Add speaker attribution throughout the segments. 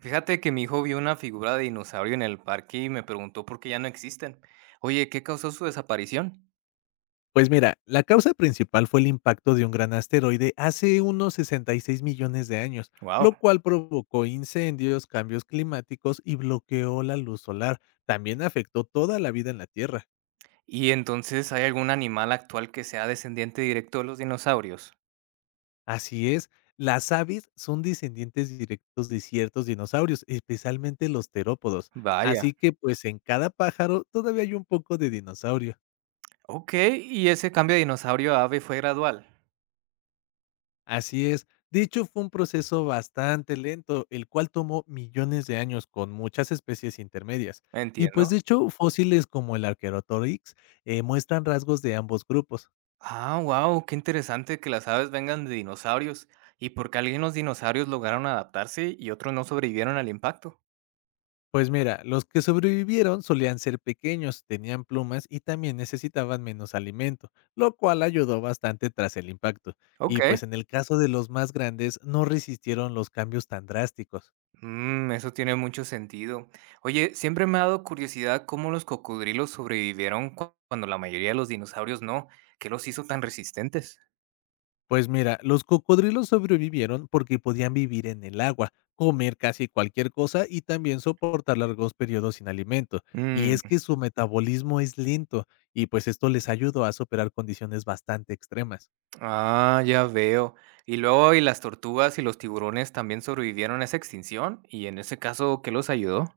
Speaker 1: Fíjate que mi hijo vio una figura de dinosaurio en el parque y me preguntó por qué ya no existen. Oye, ¿qué causó su desaparición?
Speaker 2: Pues mira, la causa principal fue el impacto de un gran asteroide hace unos 66 millones de años,
Speaker 1: Wow.
Speaker 2: lo cual provocó incendios, cambios climáticos y bloqueó la luz solar. También afectó toda la vida en la Tierra.
Speaker 1: ¿Y entonces hay algún animal actual que sea descendiente directo de los dinosaurios?
Speaker 2: Así es, las aves son descendientes directos de ciertos dinosaurios, especialmente los terópodos. Así
Speaker 1: Vaya.
Speaker 2: que pues en cada pájaro todavía hay un poco de dinosaurio.
Speaker 1: Ok, y ese cambio de dinosaurio a ave fue gradual.
Speaker 2: Así es. De hecho, fue un proceso bastante lento, el cual tomó millones de años con muchas especies intermedias. Y pues de
Speaker 1: Entiendo.
Speaker 2: hecho, fósiles como el Archaeopteryx muestran rasgos de ambos grupos.
Speaker 1: Ah, wow, qué interesante que las aves vengan de dinosaurios. ¿Y por qué algunos dinosaurios lograron adaptarse y otros no sobrevivieron al impacto?
Speaker 2: Pues mira, los que sobrevivieron solían ser pequeños, tenían plumas y también necesitaban menos alimento, lo cual ayudó bastante tras el impacto. Y
Speaker 1: Ok.
Speaker 2: pues en el caso de los más grandes, no resistieron los cambios tan drásticos.
Speaker 1: Mm, eso tiene mucho sentido. Oye, siempre me ha dado curiosidad cómo los cocodrilos sobrevivieron cuando la mayoría de los dinosaurios no. ¿Qué los hizo tan resistentes?
Speaker 2: Pues mira, los cocodrilos sobrevivieron porque podían vivir en el agua, comer casi cualquier cosa y también soportar largos periodos sin alimento. Y
Speaker 1: Mm,
Speaker 2: es que su metabolismo es lento y pues esto les ayudó a superar condiciones bastante extremas.
Speaker 1: ah, ya veo. Y luego, ¿y las tortugas y los tiburones también sobrevivieron a esa extinción? Y en ese caso, ¿qué los ayudó?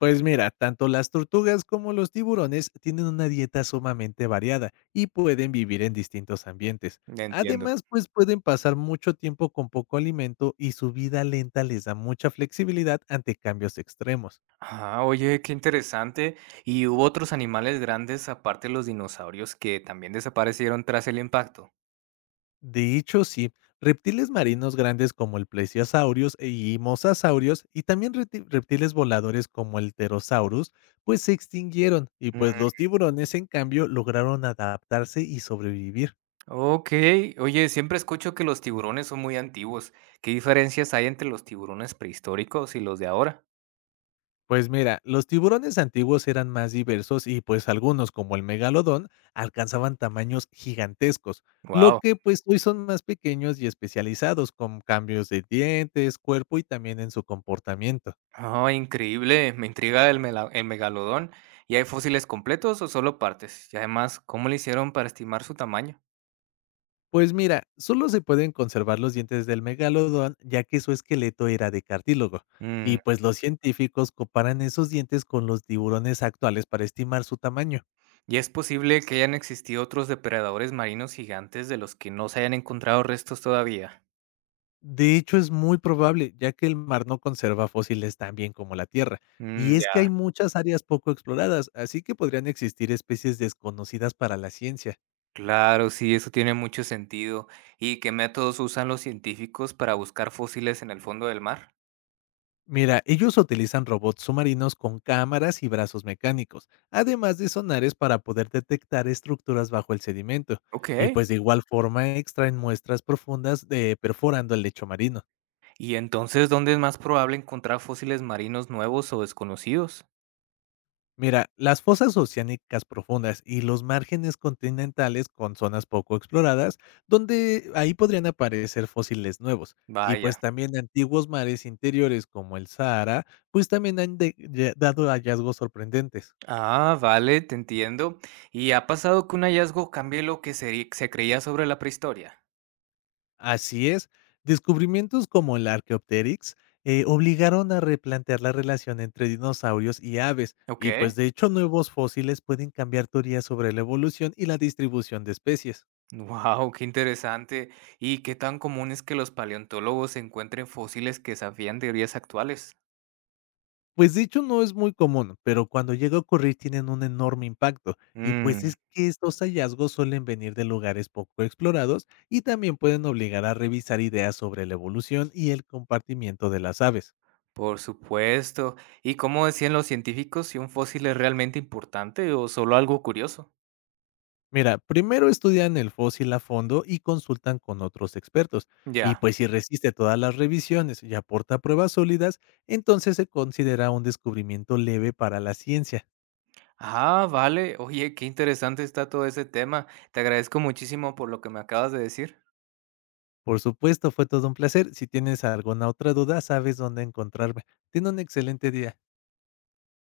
Speaker 2: Pues mira, tanto las tortugas como los tiburones tienen una dieta sumamente variada y pueden vivir en distintos ambientes.
Speaker 1: Ya entiendo.
Speaker 2: Además, pues pueden pasar mucho tiempo con poco alimento y su vida lenta les da mucha flexibilidad ante cambios extremos.
Speaker 1: Ah, oye, qué interesante. ¿Y hubo otros animales grandes aparte de los dinosaurios que también desaparecieron tras el impacto?
Speaker 2: De hecho, sí, reptiles marinos grandes como el plesiosaurios y mosasaurios y también reptiles voladores como el pterosaurus, pues se extinguieron y pues los tiburones en cambio lograron adaptarse y sobrevivir.
Speaker 1: Okey. Oye, siempre escucho que los tiburones son muy antiguos. ¿Qué diferencias hay entre los tiburones prehistóricos y los de ahora?
Speaker 2: Pues mira, los tiburones antiguos eran más diversos y pues algunos como el megalodón alcanzaban tamaños gigantescos, lo
Speaker 1: Wow,
Speaker 2: que pues hoy son más pequeños y especializados con cambios de dientes, cuerpo y también en su comportamiento.
Speaker 1: ah, increíble. Me intriga el mela el megalodón. ¿Y hay fósiles completos o solo partes? Y además, ¿cómo le hicieron para estimar su tamaño?
Speaker 2: Pues mira, solo se pueden conservar los dientes del megalodón, ya que su esqueleto era de cartílago. Y
Speaker 1: Mm,
Speaker 2: pues los científicos comparan esos dientes con los tiburones actuales para estimar su tamaño.
Speaker 1: ¿y es posible que hayan existido otros depredadores marinos gigantes de los que no se hayan encontrado restos todavía?
Speaker 2: De hecho, es muy probable, ya que el mar no conserva fósiles tan bien como la Tierra. Y
Speaker 1: Mm,
Speaker 2: es que hay
Speaker 1: ya.
Speaker 2: muchas áreas poco exploradas, así que podrían existir especies desconocidas para la ciencia.
Speaker 1: Claro, sí, eso tiene mucho sentido. ¿Y qué métodos usan los científicos para buscar fósiles en el fondo del mar?
Speaker 2: Mira, ellos utilizan robots submarinos con cámaras y brazos mecánicos, además de sonares para poder detectar estructuras bajo el sedimento, y
Speaker 1: Ok.
Speaker 2: pues de igual forma extraen muestras profundas de perforando el lecho marino.
Speaker 1: ¿Y entonces dónde es más probable encontrar fósiles marinos nuevos o desconocidos?
Speaker 2: Mira, las fosas oceánicas profundas y los márgenes continentales con zonas poco exploradas, donde ahí podrían aparecer fósiles nuevos. Y
Speaker 1: Vaya.
Speaker 2: pues también antiguos mares interiores como el Sahara, pues también han dado hallazgos sorprendentes.
Speaker 1: Ah, vale, te entiendo. ¿Y ha pasado que un hallazgo cambie lo que se creía sobre la prehistoria?
Speaker 2: Así es, descubrimientos como el Archaeopteryx obligaron a replantear la relación entre dinosaurios y aves, y pues
Speaker 1: Ok.
Speaker 2: de hecho nuevos fósiles pueden cambiar teorías sobre la evolución y la distribución de especies.
Speaker 1: Wow, qué interesante. ¿Y qué tan común es que los paleontólogos encuentren fósiles que desafían teorías actuales?
Speaker 2: Pues de hecho no es muy común, pero cuando llega a ocurrir tienen un enorme impacto, y pues es
Speaker 1: Mmm,
Speaker 2: que estos hallazgos suelen venir de lugares poco explorados y también pueden obligar a revisar ideas sobre la evolución y el compartimiento de las aves.
Speaker 1: por supuesto. ¿Y cómo decían los científicos si un fósil es realmente importante o solo algo curioso?
Speaker 2: Mira, primero estudian el fósil a fondo y consultan con otros expertos. Y
Speaker 1: Ya.
Speaker 2: pues si resiste todas las revisiones y aporta pruebas sólidas, entonces se considera un descubrimiento leve para la ciencia.
Speaker 1: Ah, vale. Oye, qué interesante está todo ese tema. Te agradezco muchísimo por lo que me acabas de decir.
Speaker 2: Por supuesto, fue todo un placer. Si tienes alguna otra duda, sabes dónde encontrarme. Ten un excelente día.